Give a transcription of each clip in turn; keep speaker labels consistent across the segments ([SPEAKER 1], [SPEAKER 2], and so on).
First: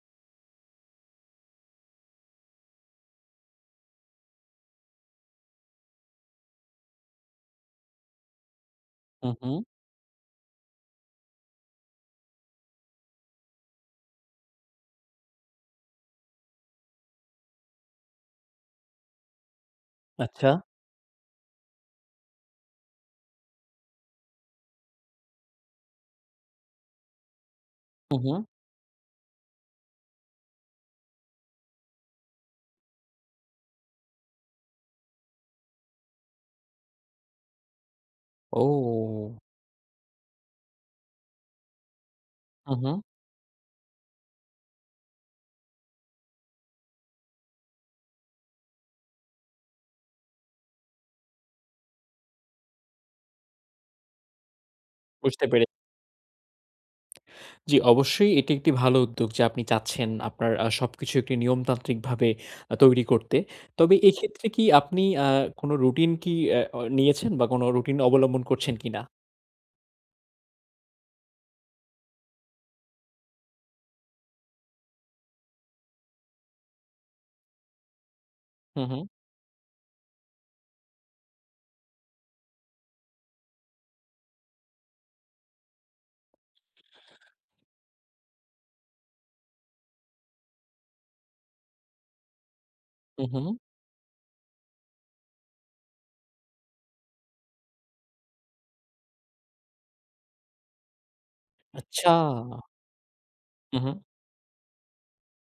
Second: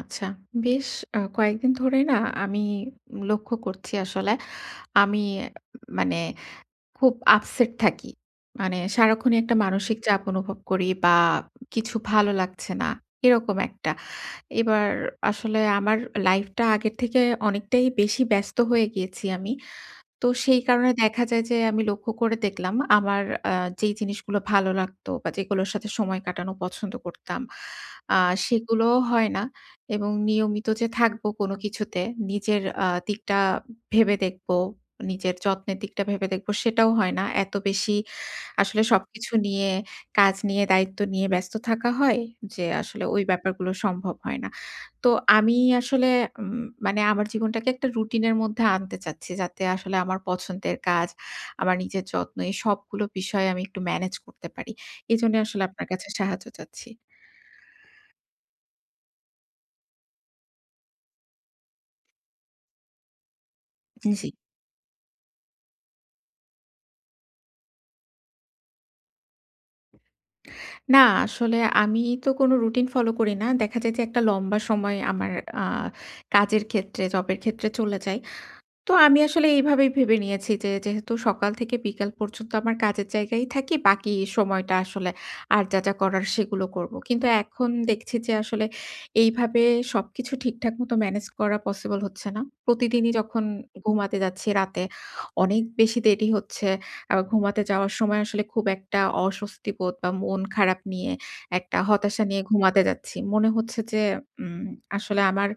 [SPEAKER 1] আচ্ছা, বেশ কয়েকদিন ধরেই না আমি লক্ষ্য করছি আসলে আমি মানে খুব আপসেট থাকি। মানে
[SPEAKER 2] হুম,
[SPEAKER 1] সারাক্ষণই একটা
[SPEAKER 2] হুম।
[SPEAKER 1] মানসিক চাপ অনুভব করি বা কিছু ভালো লাগছে না, এরকম একটা। এবার আসলে আমার লাইফটা আগের থেকে অনেকটাই বেশি ব্যস্ত হয়ে গিয়েছি আমি। তো
[SPEAKER 2] আচ্ছা।
[SPEAKER 1] সেই কারণে দেখা যায় যে আমি লক্ষ্য করে দেখলাম আমার আ যেই জিনিসগুলো ভালো লাগতো বা যেগুলোর সাথে সময় কাটানো পছন্দ করতাম, আ
[SPEAKER 2] হুম, হুম।
[SPEAKER 1] সেগুলোও হয় না এবং নিয়মিত যে থাকবো কোনো কিছুতে নিজের দিকটা ভেবে দেখবো, নিজের যত্নের দিকটা ভেবে দেখবো সেটাও হয় না। এত বেশি আসলে
[SPEAKER 2] ও!
[SPEAKER 1] সবকিছু নিয়ে, কাজ নিয়ে, দায়িত্ব নিয়ে ব্যস্ত থাকা হয় যে
[SPEAKER 2] হুম, হুম।
[SPEAKER 1] আসলে ওই ব্যাপারগুলো সম্ভব হয় না। তো আমি আসলে উম মানে আমার জীবনটাকে একটা রুটিনের মধ্যে আনতে চাচ্ছি। যাতে আসলে আমার পছন্দের কাজ, আমার নিজের যত্ন এই সবগুলো বিষয় আমি একটু ম্যানেজ করতে পারি। এজন্য
[SPEAKER 2] বুঝতে
[SPEAKER 1] আসলে
[SPEAKER 2] পেরে
[SPEAKER 1] আপনার কাছে সাহায্য চাচ্ছি।
[SPEAKER 2] জি, অবশ্যই এটি একটি ভালো উদ্যোগ যে আপনি চাচ্ছেন আপনার সবকিছু একটি নিয়মতান্ত্রিকভাবে তৈরি করতে। তবে
[SPEAKER 1] জি।
[SPEAKER 2] এক্ষেত্রে কি আপনি কোনো রুটিন কি নিয়েছেন বা কোনো রুটিন অবলম্বন করছেন কিনা?
[SPEAKER 1] না আসলে আমি তো কোনো রুটিন ফলো করি না। দেখা যায় যে একটা লম্বা সময় আমার আ কাজের ক্ষেত্রে, জবের ক্ষেত্রে চলে যায়।
[SPEAKER 2] হুম,
[SPEAKER 1] তো
[SPEAKER 2] হুম।
[SPEAKER 1] আমি আসলে এইভাবেই ভেবে নিয়েছি যে, যেহেতু সকাল থেকে বিকাল পর্যন্ত আমার কাজের জায়গায় থাকি, বাকি সময়টা আসলে আর যা, যা করার সেগুলো করব। কিন্তু এখন দেখছি যে আসলে এইভাবে সবকিছু ঠিকঠাক মতো ম্যানেজ করা পসিবল হচ্ছে না। প্রতিদিনই
[SPEAKER 2] হুম,
[SPEAKER 1] যখন
[SPEAKER 2] হুম।
[SPEAKER 1] ঘুমাতে যাচ্ছি রাতে অনেক বেশি দেরি হচ্ছে। আবার ঘুমাতে যাওয়ার সময় আসলে খুব একটা অস্বস্তি বোধ বা মন খারাপ নিয়ে একটা
[SPEAKER 2] আচ্ছা।
[SPEAKER 1] হতাশা নিয়ে ঘুমাতে যাচ্ছি। মনে হচ্ছে
[SPEAKER 2] হুম, হুম।
[SPEAKER 1] যে উম আসলে আমার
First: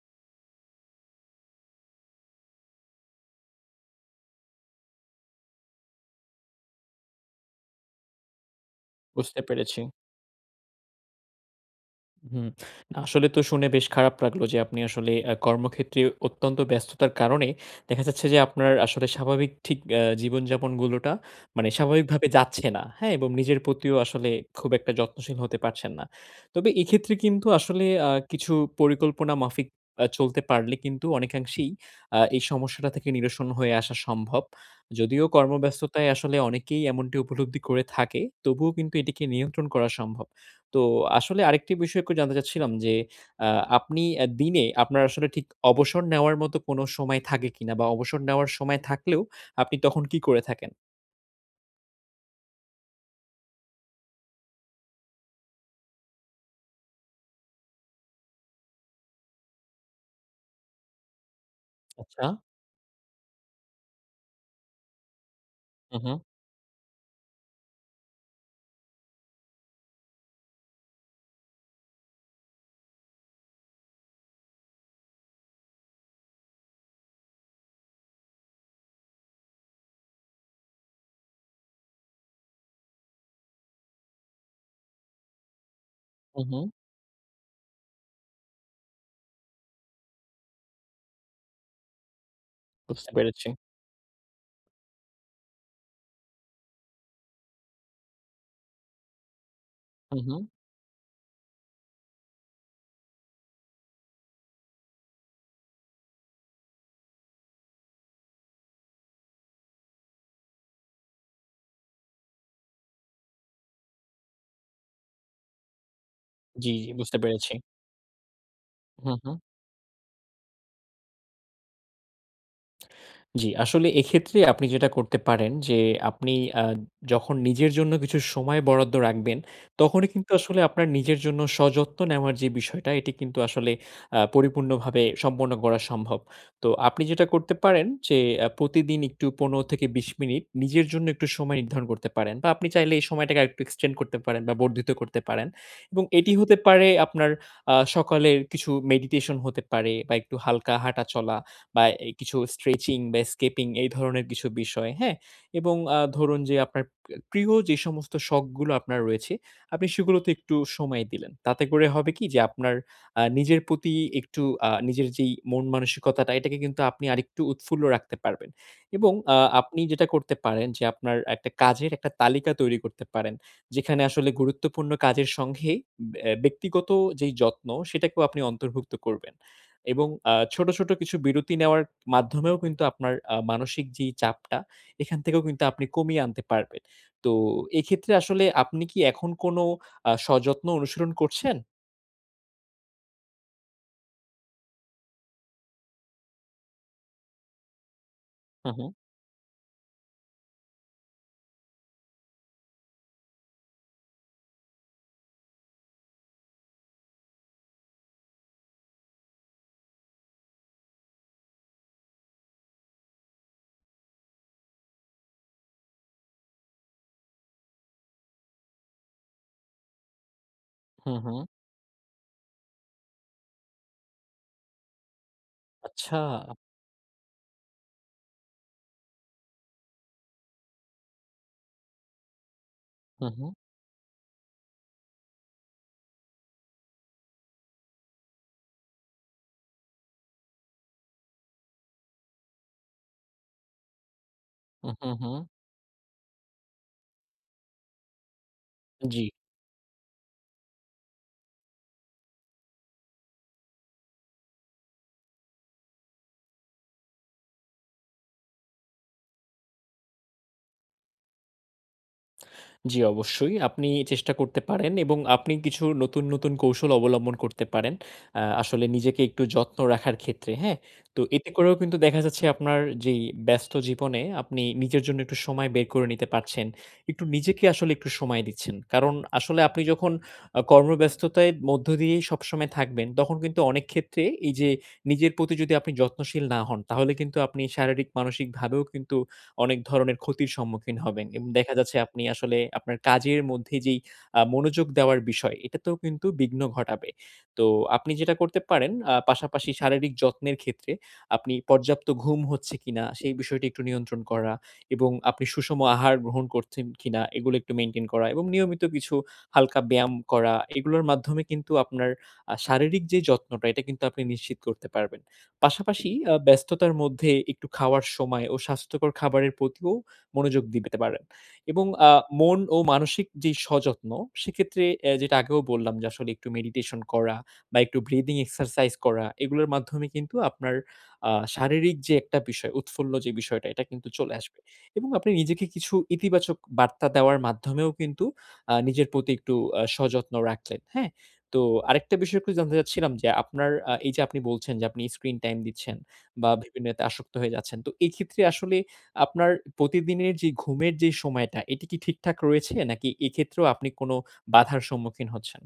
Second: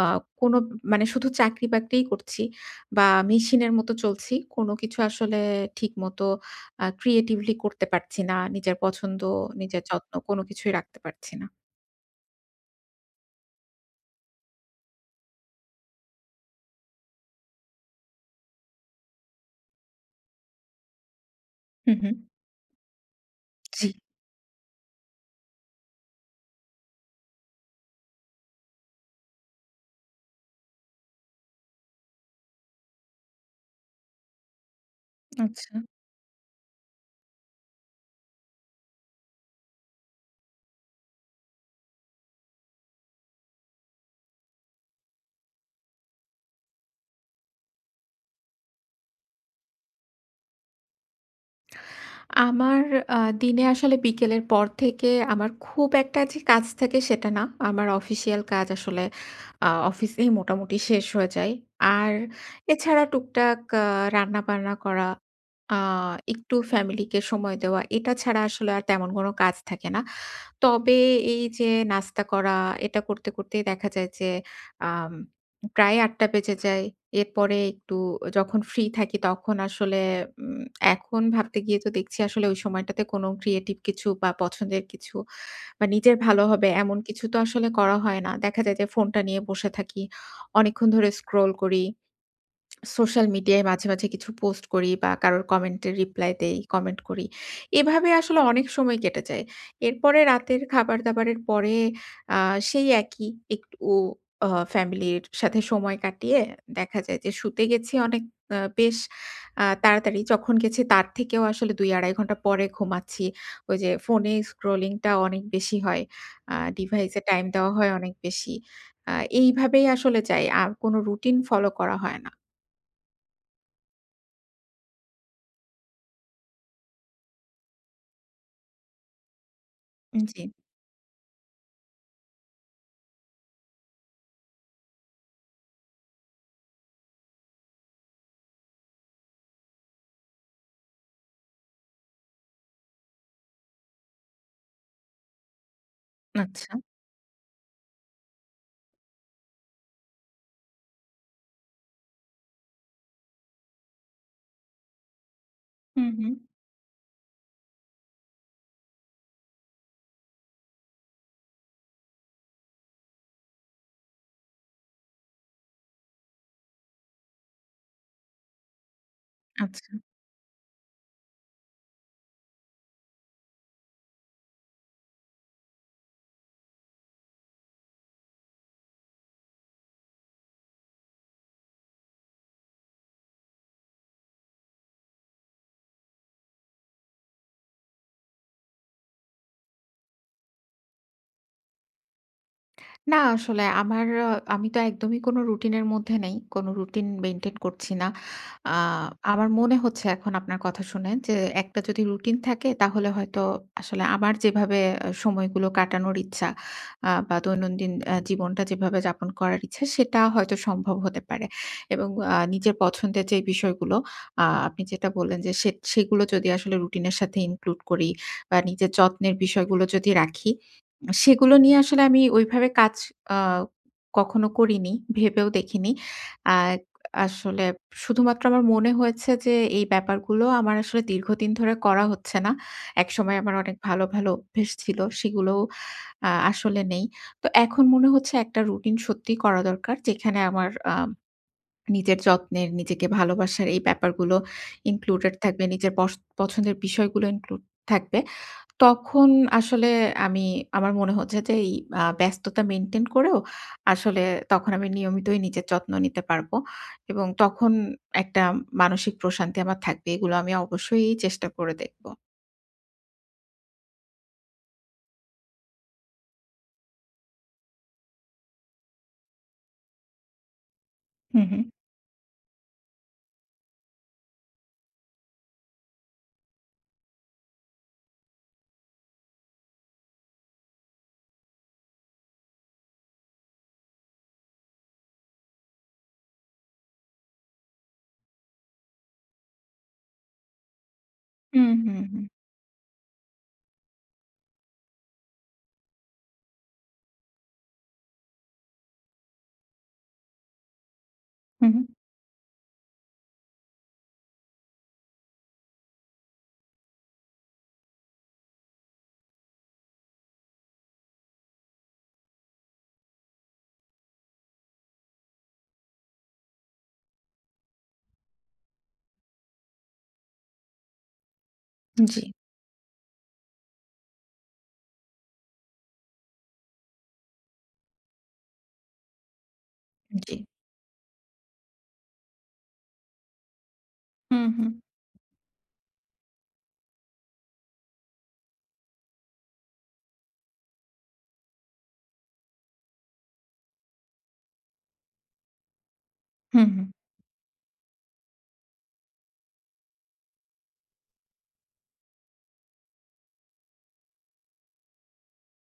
[SPEAKER 1] আ কোনো মানে শুধু চাকরি-বাকরিই করছি। বা মেশিনের মতো চলছি। কোনো কিছু আসলে ঠিকমতো ক্রিয়েটিভলি করতে পারছি না। নিজের পছন্দ,
[SPEAKER 2] বুঝতে পেরেছি।
[SPEAKER 1] নিজের যত্ন কোনো কিছুই রাখতে পারছি না।
[SPEAKER 2] হুম। আসলে তো শুনে বেশ খারাপ লাগলো যে আপনি আসলে কর্মক্ষেত্রে অত্যন্ত ব্যস্ততার কারণে দেখা যাচ্ছে যে আপনার আসলে স্বাভাবিক ঠিক জীবনযাপনগুলোটা মানে
[SPEAKER 1] হু, হু।
[SPEAKER 2] স্বাভাবিকভাবে যাচ্ছে না। হ্যাঁ? এবং নিজের
[SPEAKER 1] জি।
[SPEAKER 2] প্রতিও আসলে খুব একটা যত্নশীল হতে পারছেন না। তবে এক্ষেত্রে কিন্তু আসলে কিছু পরিকল্পনা মাফিক চলতে পারলে কিন্তু অনেকাংশেই এই সমস্যাটা থেকে নিরসন হয়ে আসা সম্ভব। যদিও
[SPEAKER 1] আচ্ছা।
[SPEAKER 2] কর্মব্যস্ততায় আসলে অনেকেই এমনটি উপলব্ধি করে থাকে, তবুও কিন্তু এটিকে নিয়ন্ত্রণ করা সম্ভব। তো আসলে আরেকটি বিষয় একটু জানতে চাচ্ছিলাম যে, আ আপনি দিনে আপনার আসলে ঠিক অবসর নেওয়ার মতো কোনো সময় থাকে কিনা? বা অবসর নেওয়ার সময় থাকলেও আপনি তখন কি করে থাকেন?
[SPEAKER 1] আমার আ দিনে আসলে বিকেলের পর থেকে আমার খুব একটা যে কাজ থাকে সেটা না। আমার অফিসিয়াল কাজ আসলে অফিসেই মোটামুটি শেষ হয়ে যায়। আর
[SPEAKER 2] আচ্ছা।
[SPEAKER 1] এছাড়া টুকটাক রান্না-বান্না করা, আ
[SPEAKER 2] হু, হু,
[SPEAKER 1] একটু ফ্যামিলিকে সময় দেওয়া, এটা ছাড়া আসলে আর তেমন কোনো কাজ থাকে না। তবে এই যে নাস্তা করা, এটা করতে, করতেই দেখা যায় যে আম প্রায় ৮:০০ বেজে যায়। এরপরে একটু যখন ফ্রি থাকি তখন আসলে উম এখন ভাবতে গিয়ে তো দেখছি আসলে ওই সময়টাতে কোনো ক্রিয়েটিভ কিছু বা পছন্দের কিছু বা নিজের
[SPEAKER 2] হু,
[SPEAKER 1] ভালো
[SPEAKER 2] হু।
[SPEAKER 1] হবে এমন কিছু তো আসলে করা হয় না। দেখা যায় যে ফোনটা নিয়ে বসে থাকি। অনেকক্ষণ ধরে স্ক্রল করি।
[SPEAKER 2] বুঝতে
[SPEAKER 1] সোশ্যাল
[SPEAKER 2] পেরেছি।
[SPEAKER 1] মিডিয়ায় মাঝে, মাঝে কিছু পোস্ট করি বা কারোর কমেন্টের রিপ্লাই দেই, কমেন্ট করি। এভাবে আসলে অনেক সময় কেটে যায়।
[SPEAKER 2] হু,
[SPEAKER 1] এরপরে
[SPEAKER 2] হু।
[SPEAKER 1] রাতের খাবার-দাবারের পরে আ সেই একই একটু আ ফ্যামিলির সাথে সময় কাটিয়ে দেখা যায় যে শুতে গেছি অনেক আ বেশ আ তাড়াতাড়ি। যখন গেছি তার থেকেও আসলে ২-২.৫ ঘন্টা পরে ঘুমাচ্ছি। ওই যে ফোনে স্ক্রলিংটা অনেক বেশি হয়।
[SPEAKER 2] জি, জি বুঝতে
[SPEAKER 1] ডিভাইসে টাইম
[SPEAKER 2] পেরেছি।
[SPEAKER 1] দেওয়া হয় অনেক বেশি। আ
[SPEAKER 2] হু, হু।
[SPEAKER 1] এইভাবেই আসলে যাই। আর কোনো রুটিন ফলো করা হয় না।
[SPEAKER 2] জি, আসলে এক্ষেত্রে আপনি যেটা করতে পারেন যে আপনি আ যখন নিজের জন্য কিছু সময় বরাদ্দ রাখবেন, তখনই কিন্তু
[SPEAKER 1] জি।
[SPEAKER 2] আসলে আপনার নিজের জন্য সযত্ন নেওয়ার যে বিষয়টা এটি কিন্তু আসলে পরিপূর্ণভাবে সম্পন্ন করা সম্ভব। তো আপনি যেটা করতে পারেন যে প্রতিদিন একটু ১৫ থেকে ২০ মিনিট নিজের জন্য একটু সময় নির্ধারণ করতে পারেন বা আপনি চাইলে এই সময়টাকে আরেকটু এক্সটেন্ড করতে পারেন বা বর্ধিত করতে পারেন এবং এটি হতে
[SPEAKER 1] আচ্ছা।
[SPEAKER 2] পারে আপনার সকালের কিছু মেডিটেশন হতে পারে বা একটু হালকা হাঁটা চলা বা এই কিছু স্ট্রেচিং বা স্কেপিং এই ধরনের কিছু বিষয়, হ্যাঁ? এবং
[SPEAKER 1] হুম, হুম।
[SPEAKER 2] ধরুন যে আপনার প্রিয় যে সমস্ত শখগুলো আপনার রয়েছে, আপনি সেগুলোতে একটু সময় দিলেন। তাতে করে হবে কি যে আপনার নিজের প্রতি একটু নিজের যেই মন মানসিকতাটা এটাকে কিন্তু আপনি আরেকটু উৎফুল্ল রাখতে পারবেন। এবং আপনি
[SPEAKER 1] আচ্ছা।
[SPEAKER 2] যেটা করতে পারেন যে আপনার একটা কাজের একটা তালিকা তৈরি করতে পারেন। যেখানে আসলে গুরুত্বপূর্ণ কাজের সঙ্গে ব্যক্তিগত যেই যত্ন সেটাকেও আপনি অন্তর্ভুক্ত করবেন। এবং ছোট, ছোট কিছু বিরতি নেওয়ার মাধ্যমেও কিন্তু আপনার মানসিক যেই চাপটা, এখান থেকেও কিন্তু আপনি কমিয়ে আনতে পারবেন। তো এক্ষেত্রে আসলে আপনি কি এখন কোনো সযত্ন অনুসরণ করছেন?
[SPEAKER 1] না আসলে আমার আ আমি তো একদমই কোনো রুটিনের মধ্যে নেই। কোনো রুটিন মেইনটেইন করছি না।
[SPEAKER 2] হু,
[SPEAKER 1] আ
[SPEAKER 2] হু।
[SPEAKER 1] আমার মনে হচ্ছে এখন আপনার কথা শুনে যে, একটা যদি রুটিন থাকে তাহলে হয়তো আসলে আমার যেভাবে সময়গুলো কাটানোর ইচ্ছা বা দৈনন্দিন জীবনটা যেভাবে যাপন করার ইচ্ছা সেটা হয়তো সম্ভব হতে পারে। এবং নিজের পছন্দের যে বিষয়গুলো আপনি যেটা বললেন যে সে সেগুলো যদি আসলে রুটিনের সাথে ইনক্লুড করি বা নিজের যত্নের বিষয়গুলো যদি রাখি
[SPEAKER 2] হু, হু।
[SPEAKER 1] সেগুলো নিয়ে আসলে আমি ওইভাবে কাজ আ কখনো করিনি, ভেবেও দেখিনি।
[SPEAKER 2] আচ্ছা।
[SPEAKER 1] আ আসলে শুধুমাত্র আমার মনে হয়েছে যে এই ব্যাপারগুলো আমার আসলে দীর্ঘদিন ধরে করা হচ্ছে না।
[SPEAKER 2] হু,
[SPEAKER 1] একসময়
[SPEAKER 2] হু।
[SPEAKER 1] আমার অনেক ভালো, ভালো অভ্যেস ছিল সেগুলোও আসলে নেই। তো এখন মনে হচ্ছে একটা রুটিন সত্যিই করা দরকার। যেখানে আমার নিজের যত্নের, নিজেকে ভালোবাসার এই ব্যাপারগুলো
[SPEAKER 2] হু, হু, হু।
[SPEAKER 1] included থাকবে। নিজের পছন্দের বিষয়গুলো include থাকবে।
[SPEAKER 2] জি।
[SPEAKER 1] তখন আসলে আমি আমার মনে হচ্ছে যে এই ব্যস্ততা মেইনটেইন করেও আসলে তখন আমি নিয়মিতই নিজের যত্ন নিতে পারবো এবং তখন একটা মানসিক প্রশান্তি আমার থাকবে। এগুলো আমি অবশ্যই চেষ্টা করে দেখব।
[SPEAKER 2] জি, অবশ্যই। আপনি চেষ্টা করতে পারেন এবং আপনি কিছু নতুন, নতুন কৌশল অবলম্বন করতে পারেন। আসলে নিজেকে একটু যত্ন রাখার ক্ষেত্রে, হ্যাঁ? তো
[SPEAKER 1] হু,
[SPEAKER 2] এতে
[SPEAKER 1] হু।
[SPEAKER 2] করেও কিন্তু দেখা যাচ্ছে আপনার যেই ব্যস্ত জীবনে আপনি নিজের জন্য একটু সময় বের করে নিতে পারছেন। একটু নিজেকে আসলে একটু সময় দিচ্ছেন। কারণ আসলে আপনি যখন কর্মব্যস্ততায় মধ্য দিয়েই সবসময় থাকবেন, তখন কিন্তু অনেক ক্ষেত্রে এই যে নিজের প্রতি যদি আপনি যত্নশীল না হন, তাহলে কিন্তু আপনি শারীরিক, মানসিকভাবেও কিন্তু অনেক ধরনের ক্ষতির সম্মুখীন হবেন। এবং
[SPEAKER 1] হুম,
[SPEAKER 2] দেখা যাচ্ছে
[SPEAKER 1] হুম,
[SPEAKER 2] আপনি
[SPEAKER 1] হুম,
[SPEAKER 2] আসলে আপনার কাজের মধ্যে যেই মনোযোগ দেওয়ার বিষয়, এটাতেও কিন্তু বিঘ্ন ঘটাবে। তো আপনি যেটা করতে পারেন পাশাপাশি শারীরিক যত্নের ক্ষেত্রে আপনি
[SPEAKER 1] হুম, হুম।
[SPEAKER 2] পর্যাপ্ত ঘুম হচ্ছে কিনা, সেই বিষয়টি একটু নিয়ন্ত্রণ করা এবং আপনি সুষম আহার গ্রহণ করছেন কিনা, এগুলো একটু মেইনটেইন করা এবং নিয়মিত কিছু হালকা ব্যায়াম করা, এগুলোর মাধ্যমে কিন্তু আপনার শারীরিক যে যত্নটা, এটা কিন্তু আপনি নিশ্চিত করতে পারবেন। পাশাপাশি ব্যস্ততার মধ্যে একটু খাওয়ার সময় ও স্বাস্থ্যকর খাবারের প্রতিও মনোযোগ দিতে পারেন। এবং
[SPEAKER 1] জি,
[SPEAKER 2] মন ও মানসিক যেই সযত্ন, সেক্ষেত্রে যেটা আগেও বললাম যে আসলে একটু মেডিটেশন করা বা একটু ব্রিদিং এক্সারসাইজ করা, এগুলোর মাধ্যমে
[SPEAKER 1] জি।
[SPEAKER 2] কিন্তু আপনার শারীরিক যে একটা বিষয়, উৎফুল্ল যে বিষয়টা, এটা কিন্তু চলে
[SPEAKER 1] হুম,
[SPEAKER 2] আসবে।
[SPEAKER 1] হুম,
[SPEAKER 2] এবং আপনি নিজেকে কিছু ইতিবাচক বার্তা দেওয়ার মাধ্যমেও কিন্তু নিজের প্রতি একটু সযত্ন রাখলেন। হ্যাঁ? তো আরেকটা বিষয় একটু জানতে চাচ্ছিলাম যে আপনার এই যে আপনি বলছেন যে আপনি স্ক্রিন টাইম দিচ্ছেন বা
[SPEAKER 1] হুম, হুম।
[SPEAKER 2] বিভিন্ন এতে আসক্ত হয়ে যাচ্ছেন। তো এই ক্ষেত্রে আসলে আপনার প্রতিদিনের যে ঘুমের যে সময়টা এটি কি ঠিকঠাক রয়েছে? নাকি এক্ষেত্রেও আপনি কোনো বাধার সম্মুখীন হচ্ছেন?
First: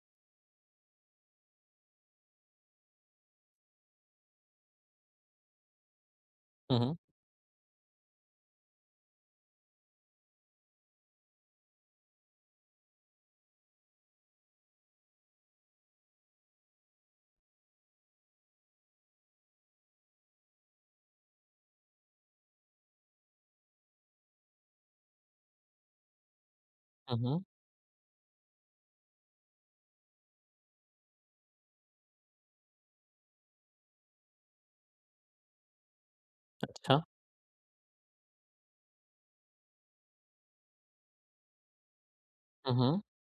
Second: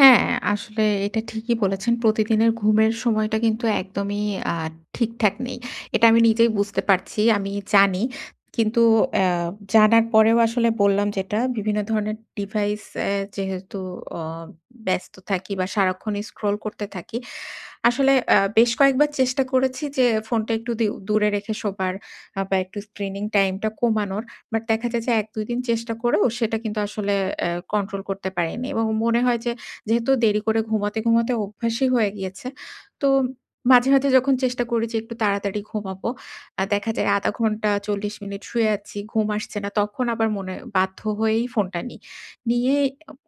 [SPEAKER 1] হ্যাঁ, আসলে এটা ঠিকই বলেছেন। প্রতিদিনের ঘুমের সময়টা কিন্তু একদমই আ ঠিকঠাক নেই। এটা আমি নিজেই
[SPEAKER 2] হু,
[SPEAKER 1] বুঝতে
[SPEAKER 2] হু,
[SPEAKER 1] পারছি। আমি জানি। কিন্তু অ্যা জানার পরেও আসলে বললাম যেটা, বিভিন্ন ধরনের ডিভাইস এ যেহেতু অ ব্যস্ত থাকি বা সারাক্ষণই স্ক্রল করতে থাকি, আসলে বেশ কয়েকবার চেষ্টা করেছি যে ফোনটা একটু দূরে রেখে শোবার বা একটু স্ক্রিনিং টাইমটা কমানোর। বাট দেখা যায় যে ১-২ দিন চেষ্টা করেও সেটা কিন্তু আসলে
[SPEAKER 2] হু, হু।
[SPEAKER 1] কন্ট্রোল করতে পারিনি। এবং মনে হয় যে যেহেতু দেরি করে ঘুমাতে, ঘুমাতে অভ্যাসই হয়ে গিয়েছে। তো মাঝে, মাঝে যখন চেষ্টা করি যে একটু তাড়াতাড়ি ঘুমাবো, দেখা
[SPEAKER 2] আচ্ছা।
[SPEAKER 1] যায় ০.৫ ঘন্টা ৪০ মিনিট শুয়ে আছি, ঘুম আসছে না। তখন আবার মনে বাধ্য হয়েই ফোনটা নিই।
[SPEAKER 2] হু,
[SPEAKER 1] নিয়ে
[SPEAKER 2] হু,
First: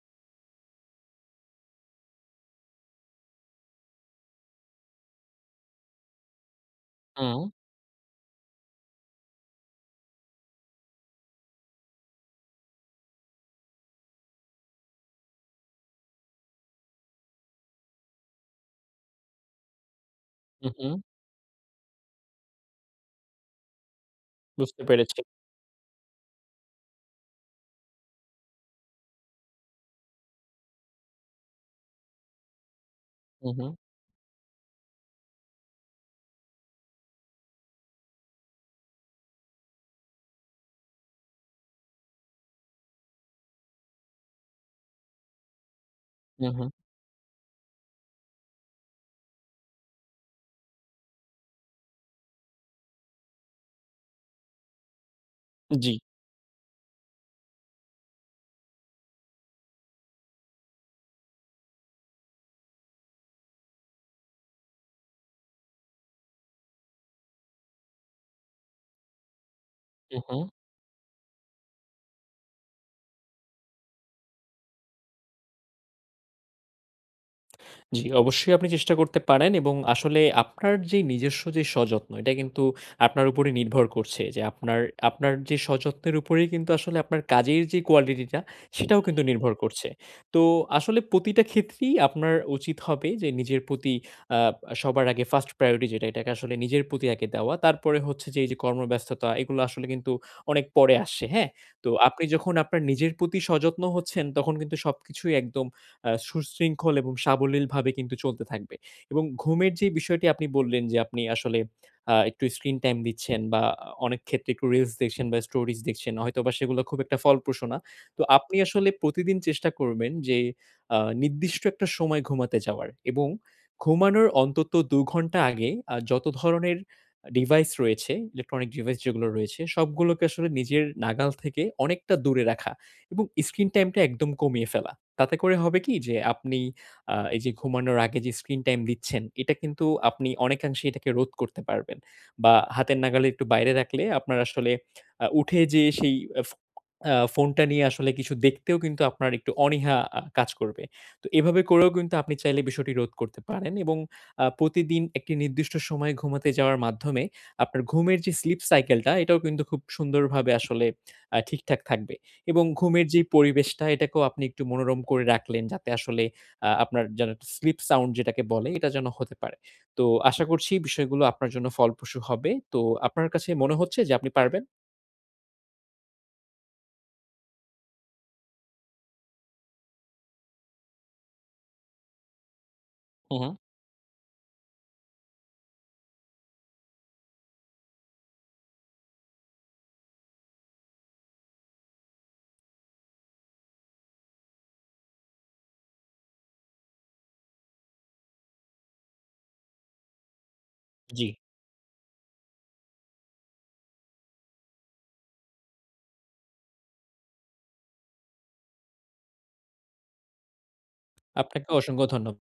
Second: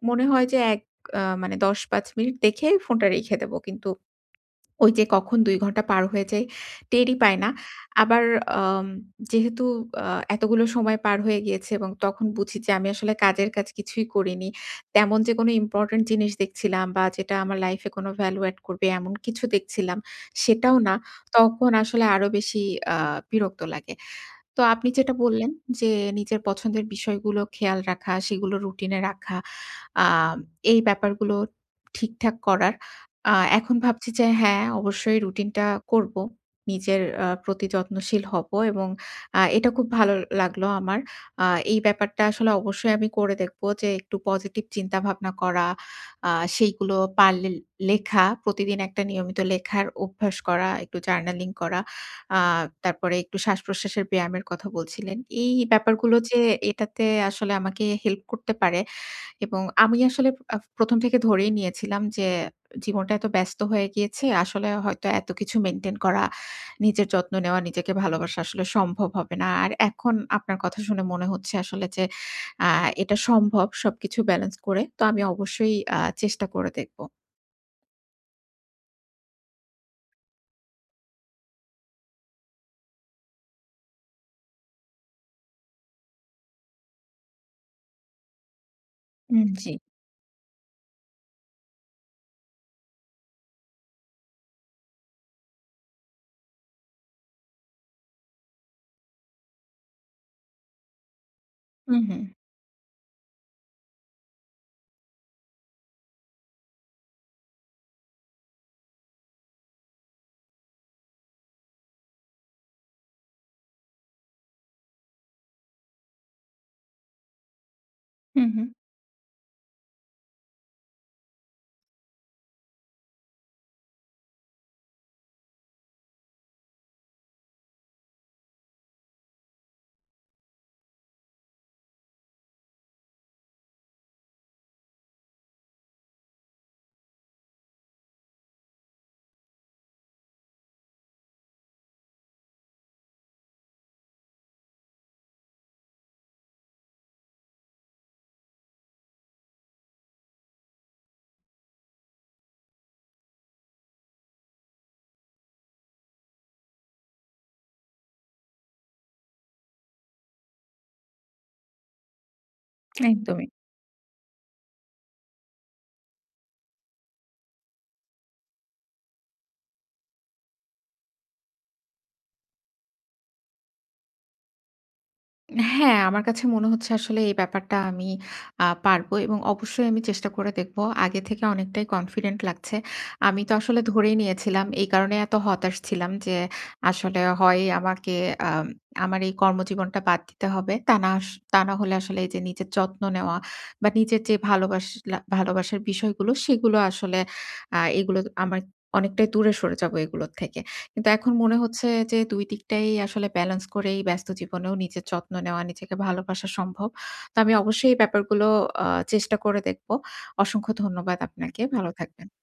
[SPEAKER 1] মনে হয় যে এক মানে ১০-৫ মিনিট দেখে ফোনটা রেখে দেব। কিন্তু ওই যে কখন ২ ঘন্টা পার হয়ে যায় টেরই পায় না।
[SPEAKER 2] হু,
[SPEAKER 1] আবার আম যেহেতু আ এতগুলো সময় পার হয়ে গিয়েছে এবং তখন বুঝি যে আমি আসলে কাজের কাজ কিছুই করিনি। তেমন যে কোনো ইম্পোর্টেন্ট জিনিস দেখছিলাম বা যেটা আমার লাইফে কোনো ভ্যালু এড করবে এমন কিছু দেখছিলাম
[SPEAKER 2] হু,
[SPEAKER 1] সেটাও
[SPEAKER 2] হু।
[SPEAKER 1] না। তখন আসলে আরো বেশি আ বিরক্ত লাগে। তো
[SPEAKER 2] বুঝতে
[SPEAKER 1] আপনি যেটা
[SPEAKER 2] পেরেছি।
[SPEAKER 1] বললেন যে, নিজের পছন্দের বিষয়গুলো খেয়াল রাখা, সেগুলো রুটিনে রাখা, আ এই ব্যাপারগুলো ঠিকঠাক করার। আ
[SPEAKER 2] হু, হু,
[SPEAKER 1] এখন ভাবছি যে হ্যাঁ, অবশ্যই রুটিনটা করব। নিজের প্রতি যত্নশীল হব এবং এটা খুব ভালো লাগলো আমার। আ এই ব্যাপারটা আসলে অবশ্যই আমি করে দেখব যে, একটু পজিটিভ চিন্তাভাবনা করা, আ
[SPEAKER 2] হু, হু।
[SPEAKER 1] সেইগুলো পারলে লেখা, প্রতিদিন একটা নিয়মিত লেখার অভ্যাস করা, একটু জার্নালিং করা। আ তারপরে একটু শ্বাস-প্রশ্বাসের ব্যায়ামের কথা বলছিলেন। এই
[SPEAKER 2] জি।
[SPEAKER 1] ব্যাপারগুলো যে এটাতে আসলে আমাকে হেল্প করতে পারে এবং আমি আসলে ১ম থেকে ধরেই নিয়েছিলাম যে জীবনটা এত ব্যস্ত হয়ে গিয়েছে। আসলে হয়তো এত কিছু মেইনটেইন করা, নিজের যত্ন নেওয়া, নিজেকে ভালোবাসা আসলে সম্ভব হবে না। আর এখন
[SPEAKER 2] হু, হু।
[SPEAKER 1] আপনার কথা শুনে মনে হচ্ছে আসলে যে আ এটা সম্ভব সবকিছু ব্যালেন্স করে। তো আমি অবশ্যই চেষ্টা করে দেখব।
[SPEAKER 2] জি, অবশ্যই আপনি চেষ্টা করতে পারেন এবং আসলে আপনার যে নিজস্ব যে সযত্ন এটা কিন্তু আপনার উপরে নির্ভর করছে যে আপনার আপনার যে সযত্নের উপরেই কিন্তু আসলে আপনার কাজের যে কোয়ালিটিটা সেটাও কিন্তু নির্ভর
[SPEAKER 1] জি।
[SPEAKER 2] করছে। তো আসলে প্রতিটা ক্ষেত্রেই আপনার উচিত হবে যে নিজের প্রতি আ সবার আগে ফার্স্ট প্রায়োরিটি যেটা এটাকে আসলে নিজের প্রতি আগে দেওয়া। তারপরে হচ্ছে যে এই যে কর্মব্যস্ততা এগুলো আসলে কিন্তু অনেক পরে আসছে, হ্যাঁ? তো
[SPEAKER 1] হুম, হুম।
[SPEAKER 2] আপনি যখন আপনার নিজের প্রতি সযত্ন হচ্ছেন তখন কিন্তু সবকিছুই একদম সুশৃঙ্খল এবং সাবলীলভাবে কিন্তু চলতে থাকবে। এবং ঘুমের যে বিষয়টি আপনি বললেন যে আপনি আসলে একটু স্ক্রিন টাইম দিচ্ছেন বা অনেক ক্ষেত্রে একটু রিলস দেখছেন বা স্টোরিজ দেখছেন। হয়তোবা সেগুলো খুব একটা ফলপ্রসূ না। তো
[SPEAKER 1] হুম,
[SPEAKER 2] আপনি
[SPEAKER 1] হুম।
[SPEAKER 2] আসলে প্রতিদিন চেষ্টা করবেন যে নির্দিষ্ট একটা সময় ঘুমাতে যাওয়ার এবং ঘুমানোর অন্তত ২ ঘন্টা আগে যত ধরনের ডিভাইস রয়েছে, ইলেকট্রনিক ডিভাইস যেগুলো রয়েছে সবগুলোকে আসলে নিজের নাগাল থেকে অনেকটা দূরে রাখা এবং স্ক্রিন টাইমটা একদম কমিয়ে ফেলা। তাতে করে হবে কি যে আপনি এই যে ঘুমানোর আগে যে স্ক্রিন টাইম দিচ্ছেন, এটা কিন্তু আপনি অনেকাংশে এটাকে রোধ করতে পারবেন। বা হাতের নাগালে একটু বাইরে রাখলে আপনার আসলে উঠে যেয়ে সেই আ ফো আ ফোনটা নিয়ে আসলে কিছু দেখতেও কিন্তু আপনার একটু অনীহা কাজ করবে। তো এভাবে করেও কিন্তু আপনি চাইলে বিষয়টি রোধ করতে পারেন এবং প্রতিদিন একটি নির্দিষ্ট সময়ে ঘুমাতে যাওয়ার মাধ্যমে আপনার ঘুমের যে স্লিপ সাইকেলটা এটাও কিন্তু খুব সুন্দরভাবে আসলে ঠিকঠাক থাকবে। এবং ঘুমের যেই
[SPEAKER 1] একদমই।
[SPEAKER 2] পরিবেশটা এটাকেও আপনি একটু মনোরম করে রাখলেন যাতে আসলে আপনার যেন একটা স্লিপ সাউন্ড যেটাকে বলে এটা যেন হতে পারে। তো আশা করছি বিষয়গুলো আপনার জন্য ফলপ্রসূ হবে। তো আপনার কাছে মনে হচ্ছে যে আপনি পারবেন?
[SPEAKER 1] হ্যাঁ, আমার কাছে মনে হচ্ছে আসলে এই ব্যাপারটা আমি পারবো এবং অবশ্যই আমি চেষ্টা করে দেখবো। আগে থেকে অনেকটাই কনফিডেন্ট লাগছে।
[SPEAKER 2] হু,
[SPEAKER 1] আমি
[SPEAKER 2] হু।
[SPEAKER 1] তো আসলে ধরেই নিয়েছিলাম। এই কারণে এত হতাশ ছিলাম যে আসলে হয় আমাকে আম আমার এই কর্মজীবনটা বাদ দিতে হবে। তা না হলে আসলে এই যে নিজের যত্ন নেওয়া বা নিজের যে ভালোবাসার বিষয়গুলো সেগুলো আসলে এগুলো আমার অনেকটাই দূরে সরে যাবো এগুলোর থেকে। কিন্তু
[SPEAKER 2] জি।
[SPEAKER 1] এখন মনে হচ্ছে যে ২ দিকটাই আসলে ব্যালেন্স করেই ব্যস্ত জীবনেও নিজের যত্ন নেওয়া, নিজেকে ভালোবাসা সম্ভব। তো আমি অবশ্যই এই ব্যাপারগুলো আ চেষ্টা করে দেখব। অসংখ্য ধন্যবাদ আপনাকে।
[SPEAKER 2] আপনাকে
[SPEAKER 1] ভালো
[SPEAKER 2] অসংখ্য
[SPEAKER 1] থাকবেন।
[SPEAKER 2] ধন্যবাদ।